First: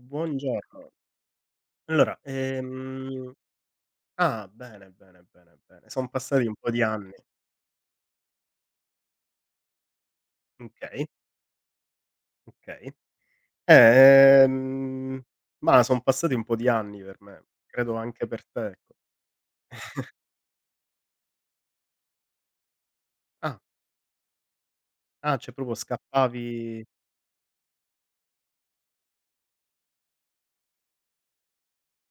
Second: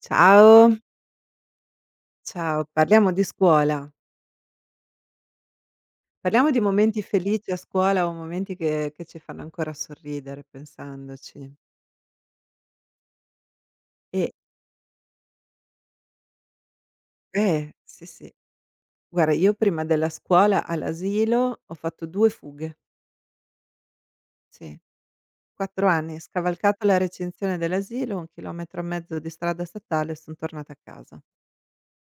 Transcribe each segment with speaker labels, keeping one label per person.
Speaker 1: Ciao,
Speaker 2: Allora,
Speaker 1: ciao. Parliamo di scuola.
Speaker 2: ah, bene, bene, bene, bene. Son passati
Speaker 1: Parliamo
Speaker 2: un
Speaker 1: di
Speaker 2: po' di
Speaker 1: momenti
Speaker 2: anni.
Speaker 1: felici a scuola o momenti che ci fanno ancora sorridere
Speaker 2: Okay,
Speaker 1: pensandoci.
Speaker 2: okay.
Speaker 1: E
Speaker 2: Ehm, mah, son passati un po' di anni per me,
Speaker 1: eh,
Speaker 2: credo
Speaker 1: sì,
Speaker 2: anche
Speaker 1: sì.
Speaker 2: per te, ecco.
Speaker 1: Guarda, io prima della scuola all'asilo ho fatto 2 fughe,
Speaker 2: Ah,
Speaker 1: sì,
Speaker 2: ah, cioè proprio
Speaker 1: 4 anni,
Speaker 2: scappavi.
Speaker 1: scavalcato la recinzione dell'asilo, 1 chilometro e mezzo di strada statale e son tornata a casa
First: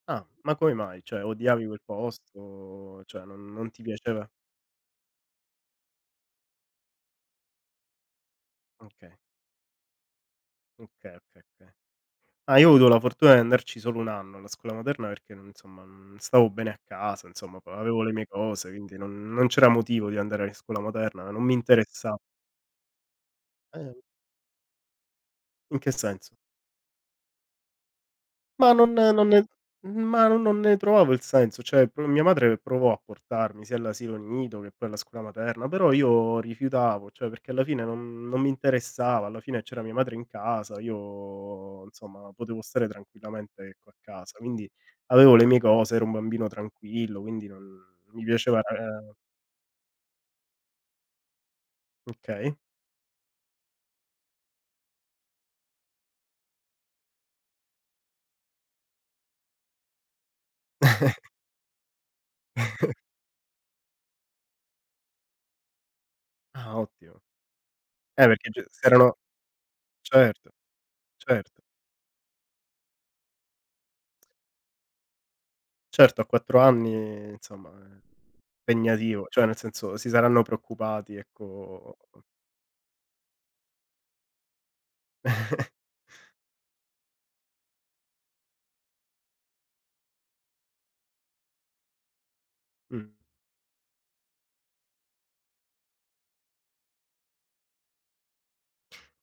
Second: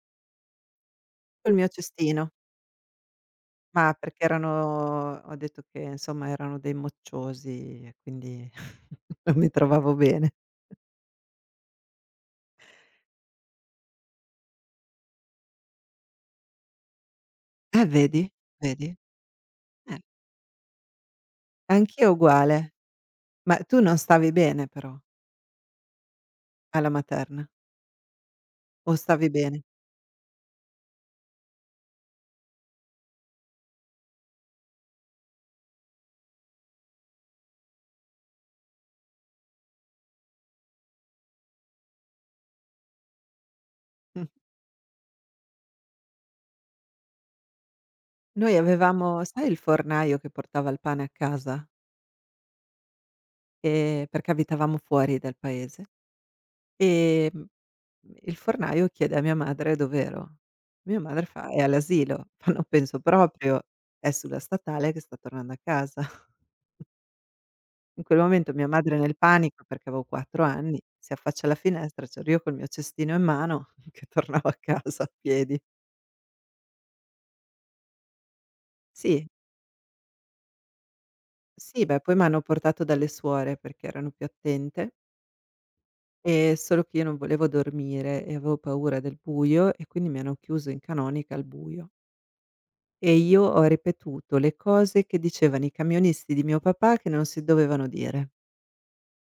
Speaker 2: Ah, ma come mai? Cioè
Speaker 1: col
Speaker 2: odiavi
Speaker 1: mio
Speaker 2: quel
Speaker 1: cestino.
Speaker 2: posto, cioè non ti
Speaker 1: Ma perché
Speaker 2: piaceva?
Speaker 1: erano ho detto che insomma erano dei mocciosi e quindi
Speaker 2: Okay,
Speaker 1: non mi trovavo bene.
Speaker 2: okay, okay, okay. Ah, io ho avuto la fortuna di andarci solo 1 anno alla scuola materna perché non insomma, non stavo bene a casa, insomma, poi
Speaker 1: Eh,
Speaker 2: avevo le mie
Speaker 1: vedi,
Speaker 2: cose,
Speaker 1: vedi?
Speaker 2: quindi non c'era
Speaker 1: Eh,
Speaker 2: motivo di andare a scuola materna, non mi
Speaker 1: anch'io
Speaker 2: interessa.
Speaker 1: uguale. Ma tu
Speaker 2: Eh,
Speaker 1: non stavi bene però
Speaker 2: in che senso?
Speaker 1: alla materna,
Speaker 2: Ma non
Speaker 1: o
Speaker 2: non
Speaker 1: stavi
Speaker 2: ne
Speaker 1: bene?
Speaker 2: ma non ne trovavo il senso, cioè pro mia madre provò a portarmi sia all'asilo nido che poi alla scuola materna, però io rifiutavo, cioè perché alla fine non mi interessava, alla fine c'era mia madre in casa, io insomma potevo stare tranquillamente, ecco, a
Speaker 1: Mh.
Speaker 2: casa. Quindi avevo le mie cose, ero un bambino tranquillo, quindi non mi
Speaker 1: Noi
Speaker 2: piaceva ehm
Speaker 1: avevamo, sai, il fornaio che portava il pane a casa?
Speaker 2: okay.
Speaker 1: Perché abitavamo fuori dal paese? Ehm Il fornaio chiede a mia madre dov'ero. Mia madre fa: "È all'asilo". Fa: "Non penso proprio, è sulla statale che sta tornando a casa".
Speaker 2: Ah, ottimo.
Speaker 1: In quel
Speaker 2: Perché
Speaker 1: momento
Speaker 2: c
Speaker 1: mia madre
Speaker 2: s'erano
Speaker 1: nel panico, perché avevo 4
Speaker 2: certo,
Speaker 1: anni, si affaccia alla
Speaker 2: certo.
Speaker 1: finestra, c'ero io col mio cestino in mano che tornavo a casa a piedi.
Speaker 2: Certo, a 4 anni insomma è
Speaker 1: Sì,
Speaker 2: impegnativo, cioè nel senso si saranno preoccupati
Speaker 1: sì,
Speaker 2: ecco.
Speaker 1: beh, poi m'hanno portato dalle suore perché erano più attente, solo che io non volevo dormire e avevo paura del buio e quindi mi hanno chiuso in canonica al buio.
Speaker 2: Mh.
Speaker 1: E io ho ripetuto le cose che dicevano i camionisti di mio papà che non si dovevano dire.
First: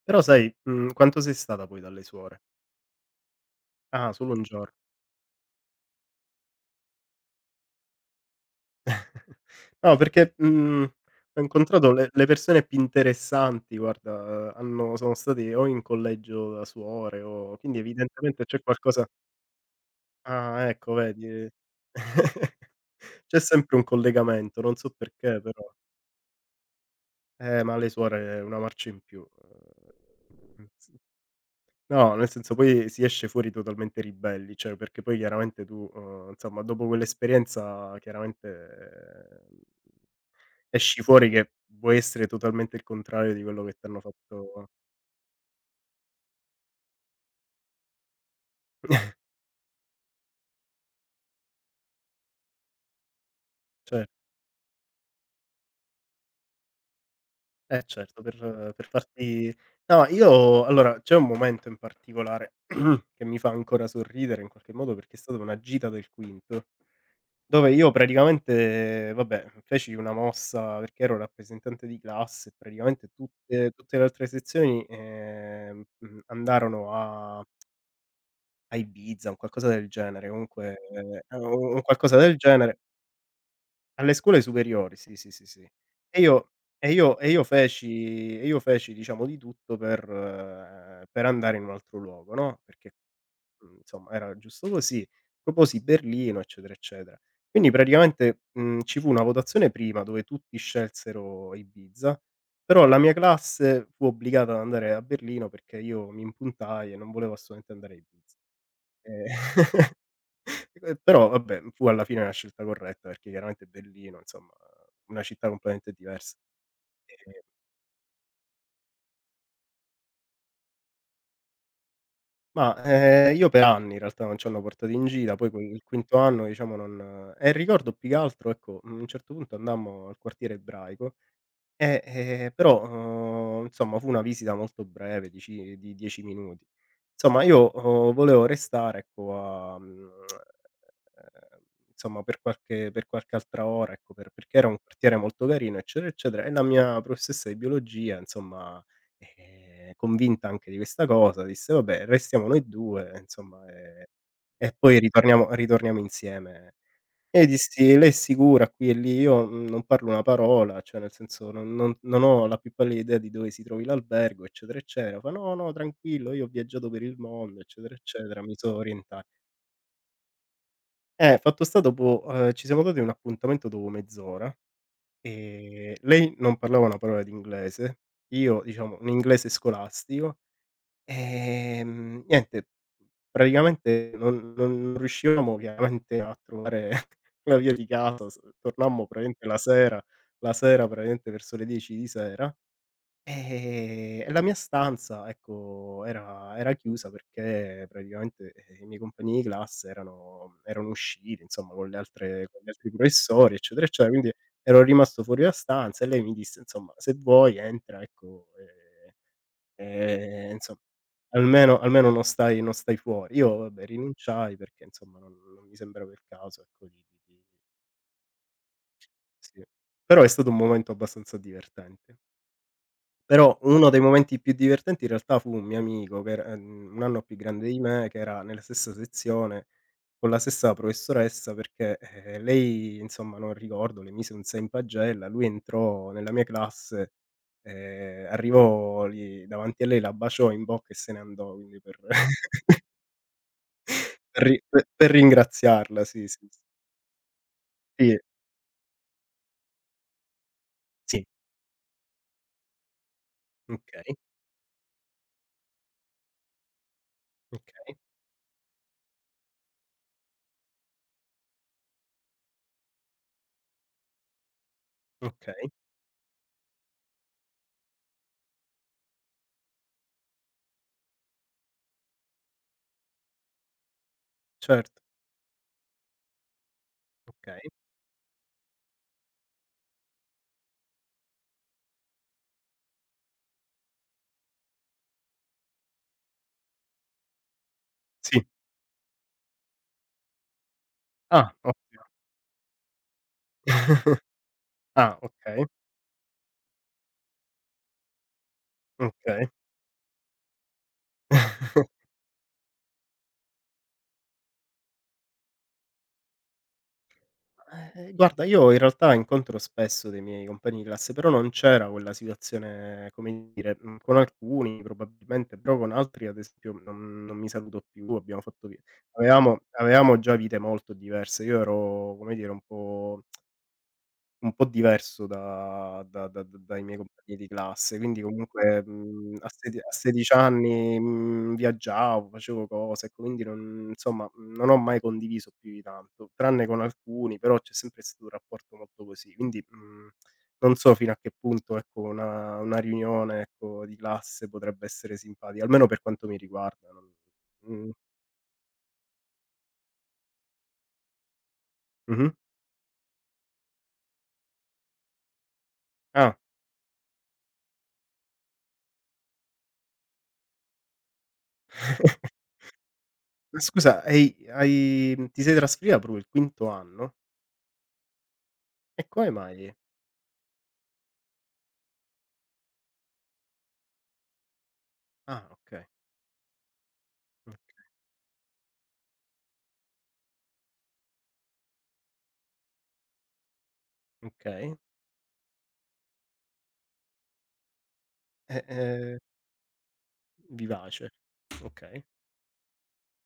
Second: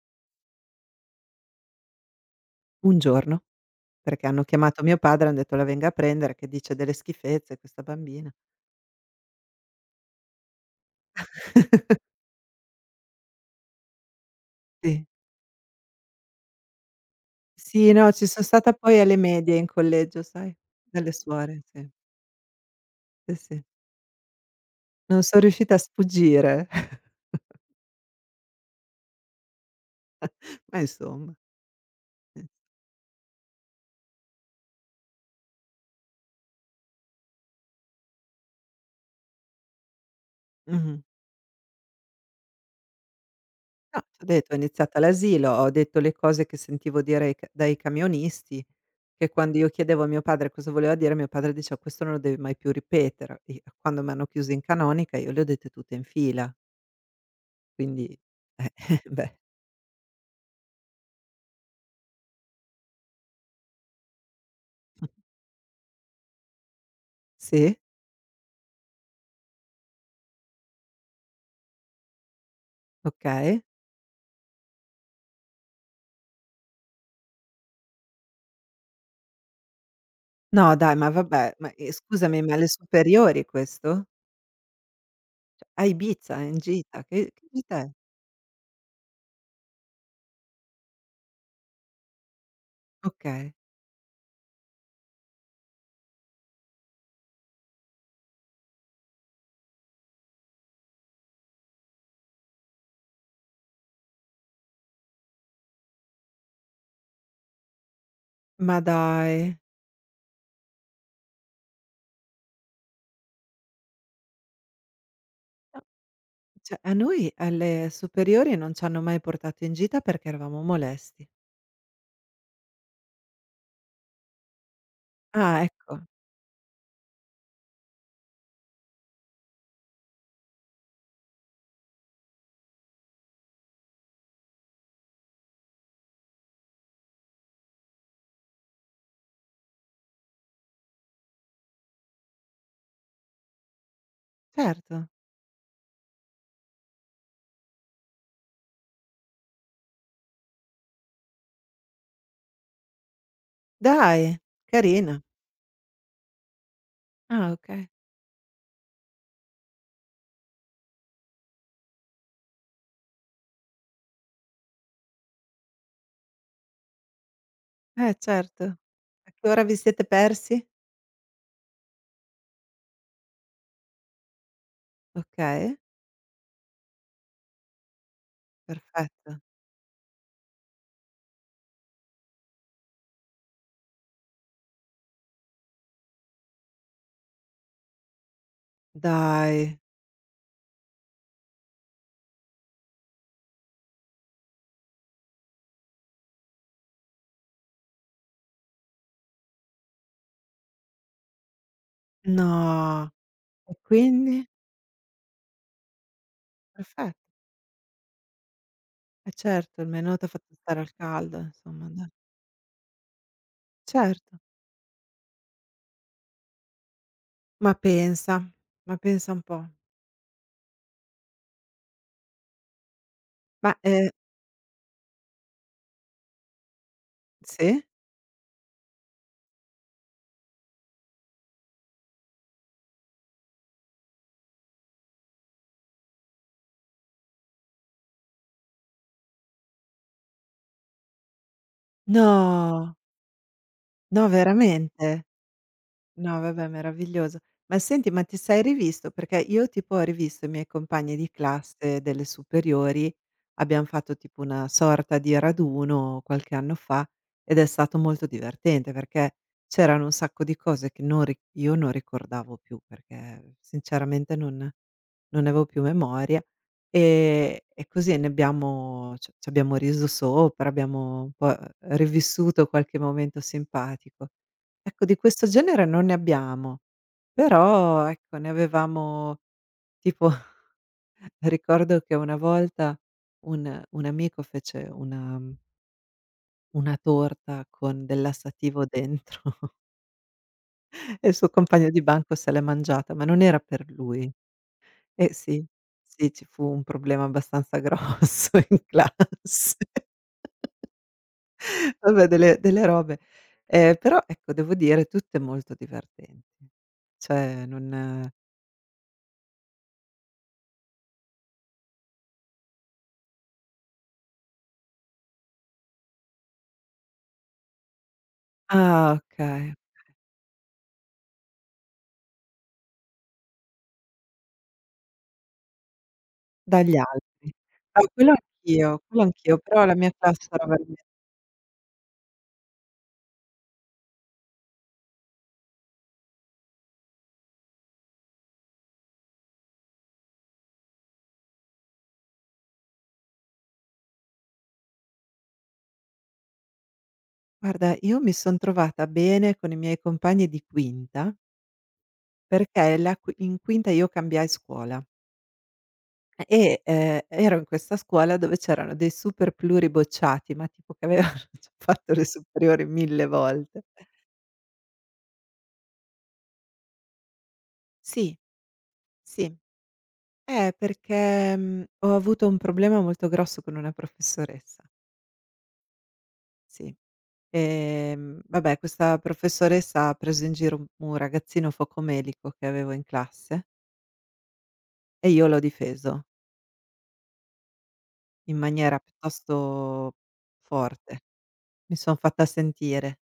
Speaker 2: Però sai, quanto sei stata poi dalle suore?
Speaker 1: Un giorno,
Speaker 2: Ah,
Speaker 1: perché
Speaker 2: solo un
Speaker 1: hanno
Speaker 2: giorno.
Speaker 1: chiamato mio padre, han detto: "La venga a prendere che dice delle schifezze questa bambina".
Speaker 2: No perché, ho incontrato le persone più interessanti guarda, hanno
Speaker 1: Sì.
Speaker 2: sono stati o in collegio da suore o quindi
Speaker 1: Sì, no, ci son
Speaker 2: evidentemente c'è
Speaker 1: stata poi
Speaker 2: qualcosa.
Speaker 1: alle medie in collegio, sai,
Speaker 2: Ah ecco
Speaker 1: dalle
Speaker 2: vedi.
Speaker 1: suore, sì. Sì,
Speaker 2: C'è
Speaker 1: sì.
Speaker 2: sempre un collegamento, non so
Speaker 1: Non son
Speaker 2: perché però.
Speaker 1: riuscita a sfuggire,
Speaker 2: Ma le suore una marcia in più, mhmm,
Speaker 1: ma
Speaker 2: s
Speaker 1: insomma,
Speaker 2: no, nel
Speaker 1: sì.
Speaker 2: senso poi si esce fuori totalmente ribelli, cioè perché poi chiaramente tu, insomma dopo quell'esperienza chiaramente, ehm,
Speaker 1: Mh-mh.
Speaker 2: esci fuori che vuoi essere totalmente il contrario di quello che
Speaker 1: No,
Speaker 2: t'hanno
Speaker 1: t'ho detto, ho
Speaker 2: fatto.
Speaker 1: iniziato all'asilo, ho detto le cose che sentivo dire ai ca dai camionisti. Che quando io chiedevo a mio padre cosa voleva dire, mio padre diceva: "Questo non lo devi mai più ripetere." E, quando
Speaker 2: cer
Speaker 1: m'hanno chiuso in canonica io le ho dette tutte in fila,
Speaker 2: eh
Speaker 1: quindi
Speaker 2: certo,
Speaker 1: eh,
Speaker 2: per
Speaker 1: beh.
Speaker 2: farti. No, io allora c'è un momento in particolare che mi fa ancora sorridere in qualche modo perché è stata una gita del quinto. Dove
Speaker 1: Sì,
Speaker 2: io praticamente, vabbè, feci una mossa perché ero rappresentante di classe e praticamente
Speaker 1: okay.
Speaker 2: tutte le altre sezioni, andarono a Ibiza, un qualcosa del genere,
Speaker 1: No
Speaker 2: comunque
Speaker 1: dai, ma vabbè, ma,
Speaker 2: u un qualcosa del
Speaker 1: scusami, ma alle
Speaker 2: genere,
Speaker 1: superiori questo?
Speaker 2: alle scuole superiori, sì, sì, sì, sì.
Speaker 1: A
Speaker 2: E
Speaker 1: Ibiza,
Speaker 2: io
Speaker 1: in
Speaker 2: e
Speaker 1: gita,
Speaker 2: io
Speaker 1: che che gita è?
Speaker 2: e io feci diciamo di tutto per andare in un altro luogo, no, perché
Speaker 1: Okay.
Speaker 2: Insomma era giusto così. Proposi Berlino, eccetera, eccetera. Quindi praticamente, ci fu una votazione prima dove tutti scelsero Ibiza, però la mia classe fu obbligata ad andare a Berlino perché io mi impuntai e non volevo assolutamente andare a Ibiza.
Speaker 1: Ma dai.
Speaker 2: Ehm, e però vabbè, fu alla fine una scelta corretta perché chiaramente Berlino, insomma, una città
Speaker 1: No,
Speaker 2: completamente diversa.
Speaker 1: cioè a noi
Speaker 2: Ehm
Speaker 1: alle superiori non c'hanno mai portato in gita perché eravamo molesti.
Speaker 2: Mah, io per anni in realtà non ci hanno portato in gira, poi
Speaker 1: Ah
Speaker 2: con il
Speaker 1: ecco,
Speaker 2: quinto anno diciamo non e ricordo più che altro, ecco, a un certo punto andammo al quartiere ebraico. Però, insomma fu una visita molto breve, dici di 10 minuti. Insomma io, volevo restare ecco a ehm, insomma per qualche altra ora, ecco, perché era un
Speaker 1: certo.
Speaker 2: quartiere molto carino, eccetera, eccetera, e la mia professoressa di biologia insomma, convinta anche di questa cosa, disse: "Vabbè restiamo noi 2 insomma,
Speaker 1: Dai,
Speaker 2: e poi
Speaker 1: carina.
Speaker 2: ritorniamo insieme." E
Speaker 1: Ah, okay.
Speaker 2: dissi: "Lei è sicura?" Qui e lì. Io, non parlo una parola, cioè nel senso non ho la più pallida idea di dove si trovi l'albergo, eccetera, eccetera. Fa: "No, no, tranquillo, io ho viaggiato per il mondo, eccetera,
Speaker 1: Eh,
Speaker 2: eccetera, mi
Speaker 1: certo.
Speaker 2: so
Speaker 1: A
Speaker 2: orienta".
Speaker 1: che ora vi siete persi?
Speaker 2: Fatto sta dopo ci siamo dati un appuntamento dopo mezz'ora,
Speaker 1: Okay,
Speaker 2: lei non parlava una parola di inglese, io diciamo un
Speaker 1: perfetto.
Speaker 2: inglese scolastico. Niente, praticamente non riuscivamo chiaramente a trovare la via di casa, s tornammo praticamente
Speaker 1: Dai,
Speaker 2: la sera praticamente verso le 10 di sera, e la mia stanza, ecco, era chiusa perché praticamente, i miei compagni di classe erano usciti insomma con le altre con gli altri
Speaker 1: no.
Speaker 2: professori,
Speaker 1: E
Speaker 2: eccetera, eccetera, quindi
Speaker 1: quindi?
Speaker 2: ero rimasto fuori la stanza e lei mi disse: "Insomma, se
Speaker 1: Perfetto.
Speaker 2: vuoi entra, ecco, ehm".
Speaker 1: Eh, certo, il menù t'ha fatto
Speaker 2: Insom
Speaker 1: stare al caldo insomma, dai.
Speaker 2: almeno non stai fuori. Io vabbè
Speaker 1: Certo.
Speaker 2: rinunciai perché insomma non mi sembrava il caso, ecco, di.
Speaker 1: Ma pensa, ma pensa un
Speaker 2: Sì.
Speaker 1: po'.
Speaker 2: Però è stato un momento abbastanza divertente. Però
Speaker 1: Ma,
Speaker 2: uno dei momenti più divertenti in realtà fu un mio amico che era un anno più grande di
Speaker 1: sì?
Speaker 2: me, che era nella stessa sezione, con la stessa professoressa perché, lei insomma non ricordo, le mise un 6 in pagella, lui entrò nella mia classe, arrivò lì davanti a lei, la baciò in bocca e se ne andò, quindi per
Speaker 1: No, no,
Speaker 2: per ri pe per
Speaker 1: veramente?
Speaker 2: ringraziarla, sì,
Speaker 1: No,
Speaker 2: sì, s
Speaker 1: vabbè, meraviglioso. Ma senti,
Speaker 2: sì,
Speaker 1: ma ti sei rivisto? Perché io tipo ho rivisto i miei compagni
Speaker 2: sì,
Speaker 1: di classe delle superiori, abbiam
Speaker 2: okay,
Speaker 1: fatto tipo una sorta di raduno qualche anno fa ed è
Speaker 2: okay,
Speaker 1: stato molto divertente perché c'erano un sacco di cose che non ri io non ricordavo più perché sinceramente non ne avevo
Speaker 2: okay,
Speaker 1: più memoria, e così ne abbiamo c' abbiamo riso sopra, abbiamo un po' rivissuto qualche momento simpatico.
Speaker 2: certo,
Speaker 1: Ecco, di questo genere non ne abbiamo,
Speaker 2: okay,
Speaker 1: però ecco ne avevamo tipo. Ricordo che una volta un amico fece una torta con del
Speaker 2: sì.
Speaker 1: lassativo dentro e il suo
Speaker 2: Ah,
Speaker 1: compagno di
Speaker 2: ottimo.
Speaker 1: banco se l'è mangiata, ma non era per lui.
Speaker 2: Ah,
Speaker 1: Eh, sì,
Speaker 2: okay.
Speaker 1: sì, ci fu un problema abbastanza grosso in
Speaker 2: Okay.
Speaker 1: classe. Vabbè, delle robe. Però ecco devo dire tutte molto divertenti. Cioè, non
Speaker 2: Guarda, io in realtà incontro spesso dei miei compagni di classe, però non c'era quella situazione, come dire, con alcuni probabilmente, però con altri ad esempio non mi saluto più, abbiamo fatto vi
Speaker 1: ah, okay.
Speaker 2: avevamo già vite molto diverse. Io ero, come dire, un po' diverso da da da d dai
Speaker 1: Dagli
Speaker 2: miei compagni di
Speaker 1: altri.
Speaker 2: classe,
Speaker 1: Ah,
Speaker 2: quindi comunque,
Speaker 1: quello anch'io, però
Speaker 2: a
Speaker 1: la mia
Speaker 2: 16
Speaker 1: classe era verame
Speaker 2: anni, viaggiavo, facevo cose, ecco, quindi non insomma, non ho mai condiviso più di tanto, tranne con alcuni, però c'è sempre stato un rapporto molto così. Quindi, non so fino a che punto, ecco, una riunione, ecco, di classe potrebbe essere simpatica, almeno per quanto mi riguarda, non. Mh.
Speaker 1: guarda, io mi son trovata bene con i miei compagni di quinta,
Speaker 2: Mh-mh.
Speaker 1: perché la qui in quinta io cambiai scuola
Speaker 2: Ah.
Speaker 1: e, ero in questa scuola dove c'erano dei super pluribocciati, ma tipo che avevano già fatto le superiori 1000
Speaker 2: Ma
Speaker 1: volte.
Speaker 2: scusa, hai ti sei trasferita proprio il quinto anno?
Speaker 1: Sì,
Speaker 2: E come
Speaker 1: sì.
Speaker 2: mai?
Speaker 1: Perché, ho avuto un problema molto grosso con una professoressa,
Speaker 2: Ah okay,
Speaker 1: sì.
Speaker 2: mh,
Speaker 1: Vabbè, questa professoressa ha preso in giro un ragazzino focomelico che avevo in classe
Speaker 2: okay.
Speaker 1: e io l'ho difeso in
Speaker 2: E,
Speaker 1: maniera piuttosto
Speaker 2: vivace.
Speaker 1: forte. Mi
Speaker 2: Okay.
Speaker 1: son fatta sentire,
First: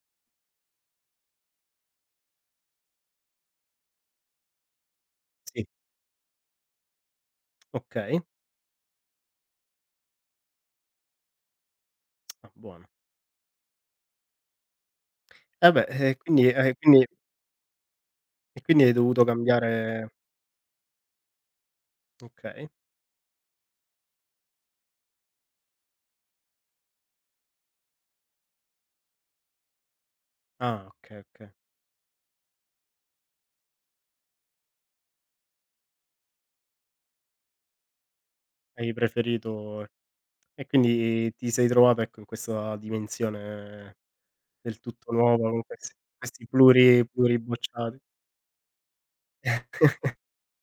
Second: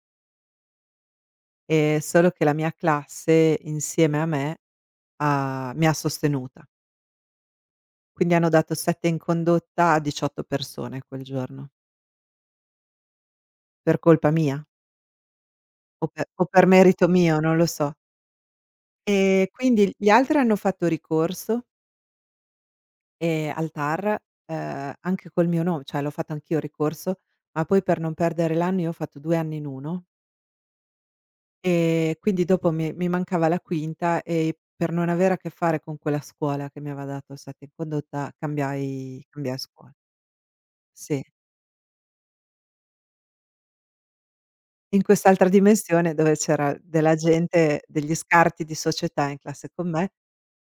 Speaker 1: solo che la mia classe insieme a me
Speaker 2: Sì.
Speaker 1: ha mi ha sostenuta.
Speaker 2: Okay.
Speaker 1: Quindi hanno dato 7 in condotta a 18 persone quel giorno,
Speaker 2: Ah buono.
Speaker 1: per colpa mia,
Speaker 2: Eh beh,
Speaker 1: o per o per merito mio, non lo so.
Speaker 2: e quindi hai dovuto
Speaker 1: E quindi gli
Speaker 2: cambiare
Speaker 1: altri hanno fatto ricorso.
Speaker 2: okay.
Speaker 1: Al TAR, anche col mio nome, cioè l'ho fatto anch'io ricorso, ma poi per non perdere l'anno io ho fatto 2 anni in 1,
Speaker 2: Ah okay, okay.
Speaker 1: quindi dopo mi mancava la quinta e per non avere a che fare con quella scuola che mi aveva dato il 7 in condotta
Speaker 2: Hai
Speaker 1: cambiai
Speaker 2: preferito
Speaker 1: scuola.
Speaker 2: e
Speaker 1: Sì.
Speaker 2: quindi ti sei trovata, ecco, in questa dimensione del
Speaker 1: In
Speaker 2: tutto
Speaker 1: quest'altra
Speaker 2: nuova con
Speaker 1: dimensione dove
Speaker 2: questi
Speaker 1: c'era della gente,
Speaker 2: pluribocciati.
Speaker 1: degli scarti di società in classe con me,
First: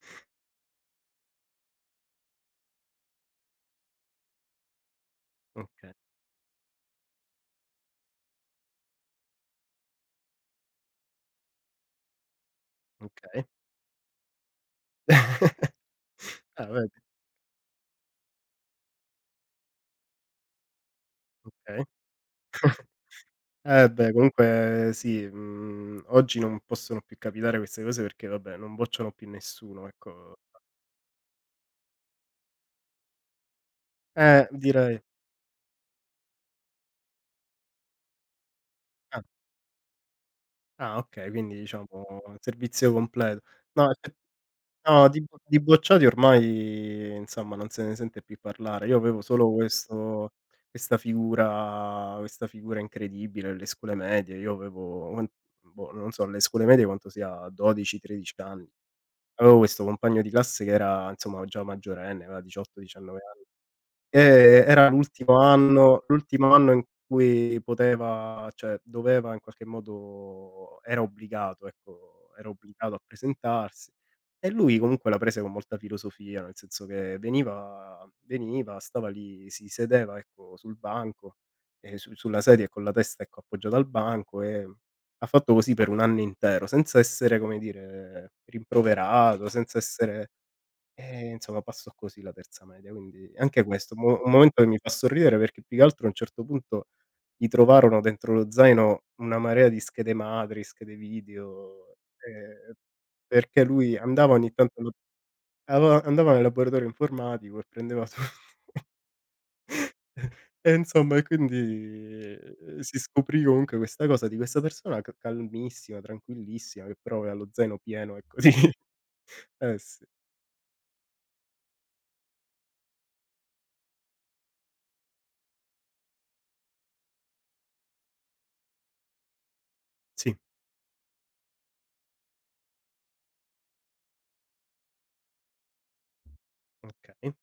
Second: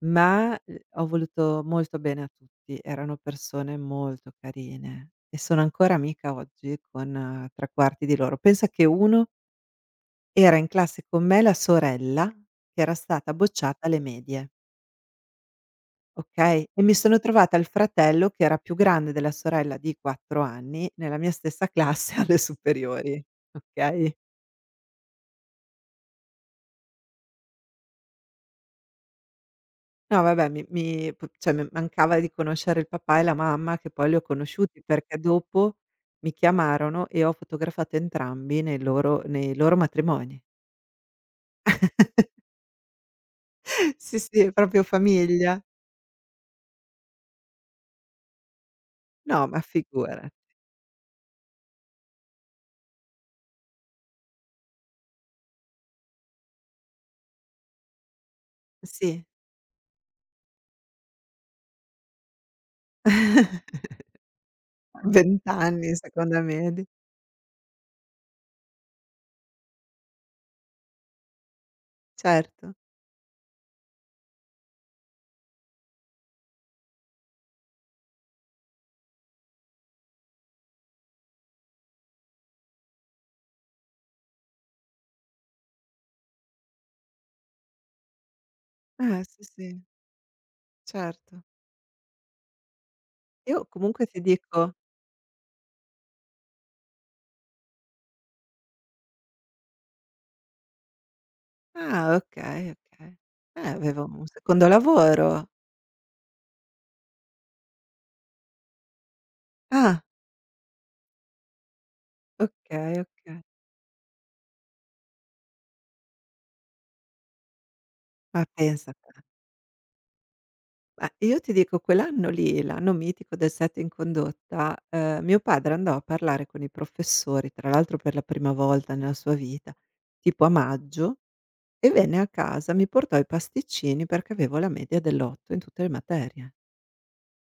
Speaker 1: ma, ho voluto molto bene a tutti, erano persone molto carine e sono
Speaker 2: Okay,
Speaker 1: ancora amica oggi con 3 quarti di loro. Pensa che uno era in classe con me, la sorella, che era stata
Speaker 2: okay.
Speaker 1: bocciata alle medie, okay,
Speaker 2: Ah
Speaker 1: e mi
Speaker 2: vedi,
Speaker 1: sono trovata il fratello che era più grande della sorella di 4 anni nella mia stessa
Speaker 2: okay.
Speaker 1: classe alle superiori,
Speaker 2: Eh beh,
Speaker 1: okay?
Speaker 2: comunque sì, oggi non possono più capitare queste cose perché vabbè, non bocciano più nessuno,
Speaker 1: No
Speaker 2: ecco.
Speaker 1: vabbè, mi mi p cioè mi mancava di conoscere il papà e la mamma che poi li ho conosciuti,
Speaker 2: Direi.
Speaker 1: perché dopo mi chiamarono e ho fotografato entrambi nei loro
Speaker 2: Ah,
Speaker 1: nei loro matrimoni.
Speaker 2: ah okay, quindi diciamo servizio completo. No, effe
Speaker 1: Sì, sì, è proprio
Speaker 2: no, di
Speaker 1: famiglia.
Speaker 2: bocciati ormai insomma non se ne sente più parlare. Io avevo
Speaker 1: No,
Speaker 2: solo
Speaker 1: ma figura
Speaker 2: questo questa figura incredibile alle scuole medie. Io avevo quan boh, non so alle scuole medie quanto sia, 12, 13 anni.
Speaker 1: sì.
Speaker 2: Avevo questo compagno di classe che era, insomma, già maggiorenne, aveva 18, 19 anni. Era
Speaker 1: 20 anni seconda
Speaker 2: l'ultimo anno in
Speaker 1: media,
Speaker 2: cui poteva cioè doveva in qualche modo era obbligato, ecco, era
Speaker 1: certo.
Speaker 2: obbligato a presentarsi. E lui comunque la prese con molta filosofia, nel senso che veniva, stava lì, si sedeva, ecco, sul banco, su sulla sedia e con la testa, ecco, appoggiata al banco, e ha fatto così per 1 anno intero, senza essere, come dire,
Speaker 1: Sì,
Speaker 2: rimproverato, senza
Speaker 1: sì,
Speaker 2: essere. E
Speaker 1: certo.
Speaker 2: insomma passò così la terza media, quindi
Speaker 1: Io
Speaker 2: anche questo,
Speaker 1: comunque ti
Speaker 2: mo un momento che
Speaker 1: dico,
Speaker 2: mi fa sorridere perché più che altro a un certo punto gli trovarono dentro lo zaino una marea di schede madri, schede video,
Speaker 1: ah, okay,
Speaker 2: ehm,
Speaker 1: okay.
Speaker 2: perché lui
Speaker 1: Avevo un
Speaker 2: andava ogni
Speaker 1: secondo
Speaker 2: tanto allo
Speaker 1: lavoro.
Speaker 2: ava andava nel laboratorio informatico e prendeva tutto.
Speaker 1: Ah,
Speaker 2: E insomma e quindi si
Speaker 1: okay, okay.
Speaker 2: scoprì comunque questa cosa di questa persona ca calmissima, tranquillissima, che però aveva lo zaino pieno ecco
Speaker 1: Ma
Speaker 2: di
Speaker 1: pensa te.
Speaker 2: eh sì.
Speaker 1: Ma io ti dico quell'anno lì, l'anno mitico del Set in condotta, mio padre andò a parlare con i professori, tra l'altro per la prima volta nella sua vita,
Speaker 2: Sì,
Speaker 1: tipo a maggio, e venne a casa, mi portò i pasticcini perché avevo la media dell'8 in tutte le materie.
Speaker 2: okay.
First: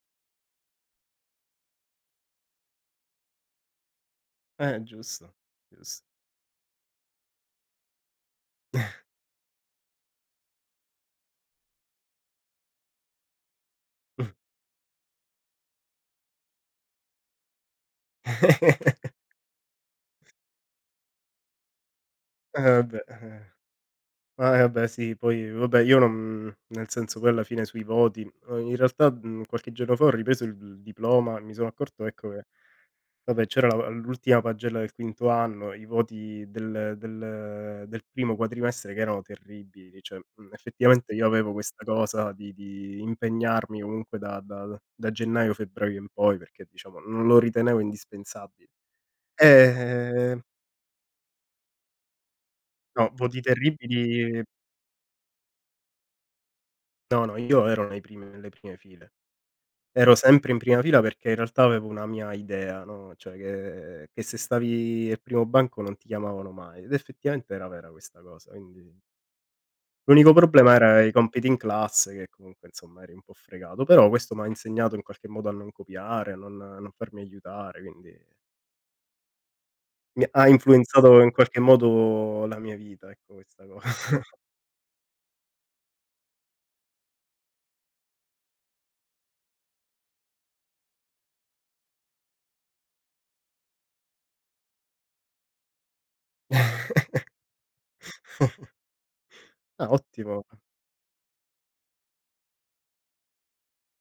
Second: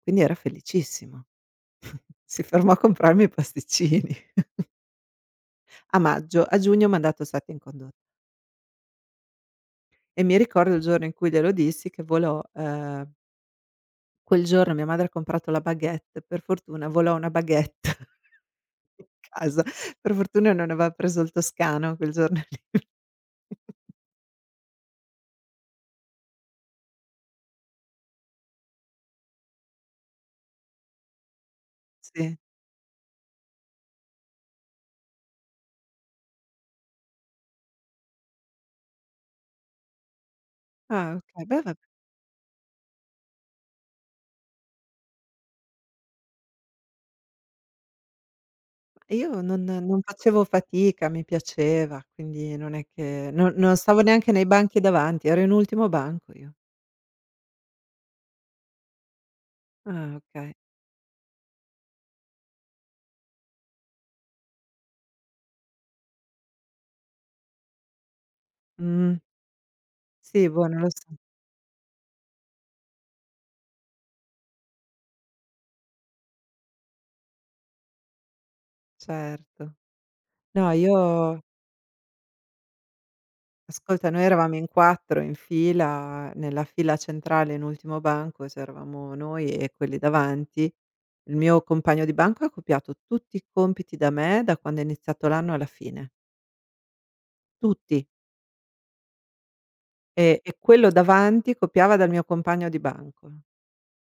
Speaker 1: Quindi era felicissimo. Si fermò a comprarmi i pasticcini
Speaker 2: Giusto,
Speaker 1: a
Speaker 2: gius
Speaker 1: maggio. A giugno m'ha dato Set in condotta e mi ricordo il giorno in cui glielo dissi che volò quel giorno mia madre ha comprato la baguette, per fortuna volò una baguette. Casa. Per fortuna non aveva preso il toscano quel giorno
Speaker 2: eh,
Speaker 1: lì.
Speaker 2: vabbè, eh. Ma, vabbè sì, poi vabbè io non nel senso poi alla fine sui voti in realtà, qualche giorno fa ho ripreso il diploma e mi sono accorto, ecco,
Speaker 1: Sì.
Speaker 2: che vabbè c'era la l'ultima pagella del quinto anno, i voti del primo quadrimestre che erano terribili, cioè, effettivamente
Speaker 1: Ah
Speaker 2: io
Speaker 1: okay,
Speaker 2: avevo
Speaker 1: beh vabbè,
Speaker 2: questa cosa di impegnarmi comunque da gennaio, febbraio in poi, perché diciamo non lo ritenevo indispensabile.
Speaker 1: ma io non
Speaker 2: Eh,
Speaker 1: facevo fatica, mi piaceva, quindi non è
Speaker 2: no,
Speaker 1: che
Speaker 2: voti
Speaker 1: non stavo neanche
Speaker 2: terribili.
Speaker 1: nei banchi davanti, ero in ultimo banco io.
Speaker 2: No, no, io ero nei primi nelle prime file. Ero
Speaker 1: Ah,
Speaker 2: sempre
Speaker 1: okay.
Speaker 2: in prima fila perché in realtà avevo una mia idea, no, cioè che se stavi al primo banco non ti chiamavano mai, ed effettivamente era vera questa cosa, quindi
Speaker 1: Mh.
Speaker 2: l'unico
Speaker 1: Sì, boh,
Speaker 2: problema
Speaker 1: non lo
Speaker 2: era i
Speaker 1: so.
Speaker 2: compiti in classe che comunque insomma eri un po' fregato, però questo m'ha insegnato in qualche modo a non copiare, a non farmi aiutare, quindi
Speaker 1: Certo.
Speaker 2: mi ha
Speaker 1: No,
Speaker 2: influenzato in
Speaker 1: io
Speaker 2: qualche modo la mia vita, ecco, questa cosa.
Speaker 1: Ascolta, noi eravamo in 4 in fila, nella fila centrale in ultimo banco c'eravamo noi e quelli davanti. Il mio compagno di banco ha copiato tutti i compiti da me, da quando è iniziato l'anno alla fine, tutti.
Speaker 2: Ah,
Speaker 1: E
Speaker 2: ottimo,
Speaker 1: e quello davanti copiava dal mio compagno di banco.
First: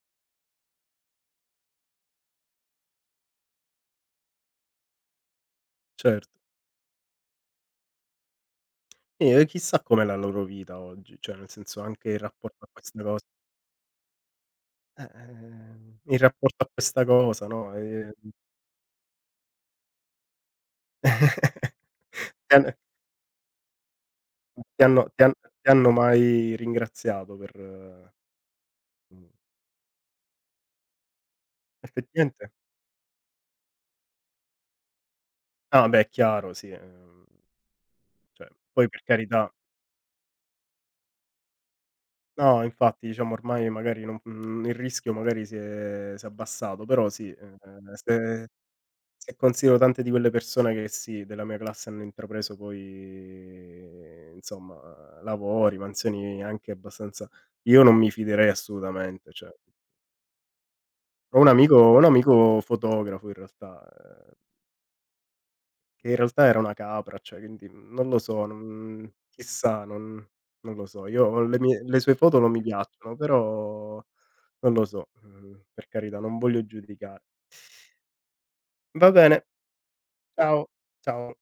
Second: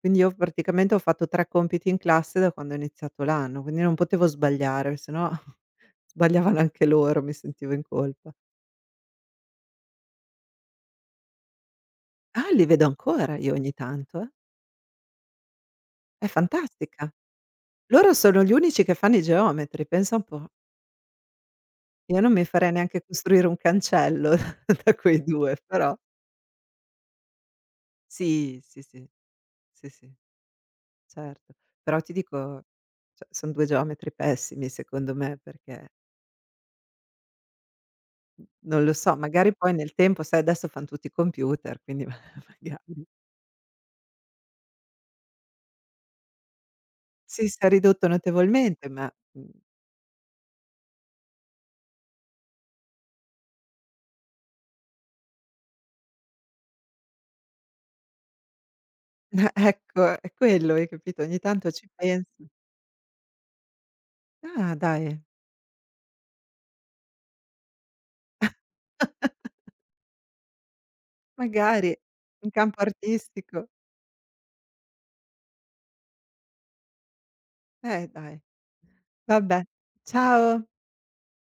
Speaker 1: Quindi io praticamente ho fatto 3 compiti in classe da quando è iniziato l'anno, quindi non potevo sbagliare, se no
Speaker 2: certo.
Speaker 1: sbagliavano anche loro, mi sentivo in colpa.
Speaker 2: Sì, e chissà com'è la loro vita oggi, cioè nel senso anche in
Speaker 1: Ah, li
Speaker 2: rapporto a
Speaker 1: vedo
Speaker 2: questa cosa.
Speaker 1: ancora io ogni tanto, eh.
Speaker 2: In
Speaker 1: È
Speaker 2: rapporto a questa
Speaker 1: fantastica.
Speaker 2: cosa, no,
Speaker 1: Loro sono gli unici che fanno i geometri, pensa un po'. Io non mi
Speaker 2: ti
Speaker 1: farei
Speaker 2: han
Speaker 1: neanche costruire un cancello
Speaker 2: ti
Speaker 1: da
Speaker 2: hanno ti
Speaker 1: quei
Speaker 2: han
Speaker 1: 2,
Speaker 2: ti hanno
Speaker 1: però
Speaker 2: mai ringraziato per
Speaker 1: sì, sì, sì,
Speaker 2: mhmm,
Speaker 1: sì, sì, certo. Però ti
Speaker 2: effettivamente.
Speaker 1: dico, cioè son 2 geometri pessimi secondo me,
Speaker 2: Ah
Speaker 1: perché
Speaker 2: beh, è chiaro sì, cioè
Speaker 1: non
Speaker 2: poi
Speaker 1: lo
Speaker 2: per
Speaker 1: so,
Speaker 2: carità.
Speaker 1: magari poi nel tempo sai adesso fan tutti i computer, quindi ma
Speaker 2: No,
Speaker 1: magari
Speaker 2: infatti diciamo ormai magari non il rischio magari si è abbassato, però sì,
Speaker 1: sì, si è ridotto
Speaker 2: se.
Speaker 1: notevolmente, ma,
Speaker 2: E considero tante di quelle persone che sì, della mia classe hanno intrapreso poi, insomma, lavori, mansioni anche abbastanza. Io non mi fiderei
Speaker 1: eh,
Speaker 2: assolutamente, cioè.
Speaker 1: ecco, è quello, hai capito? Ogni
Speaker 2: Ho un
Speaker 1: tanto
Speaker 2: amico
Speaker 1: ci
Speaker 2: ho un
Speaker 1: penso.
Speaker 2: amico fotografo in realtà, ehm,
Speaker 1: Ah, dai,
Speaker 2: che in realtà era una capra, cioè quindi non lo so, non chissà, non lo so. Io ho
Speaker 1: magari
Speaker 2: le sue foto
Speaker 1: in
Speaker 2: non mi
Speaker 1: campo
Speaker 2: piacciono,
Speaker 1: artistico.
Speaker 2: però non lo so, per carità, non voglio giudicare.
Speaker 1: Dai.
Speaker 2: Va bene,
Speaker 1: Vabbè, ciao.
Speaker 2: ciao, ciao.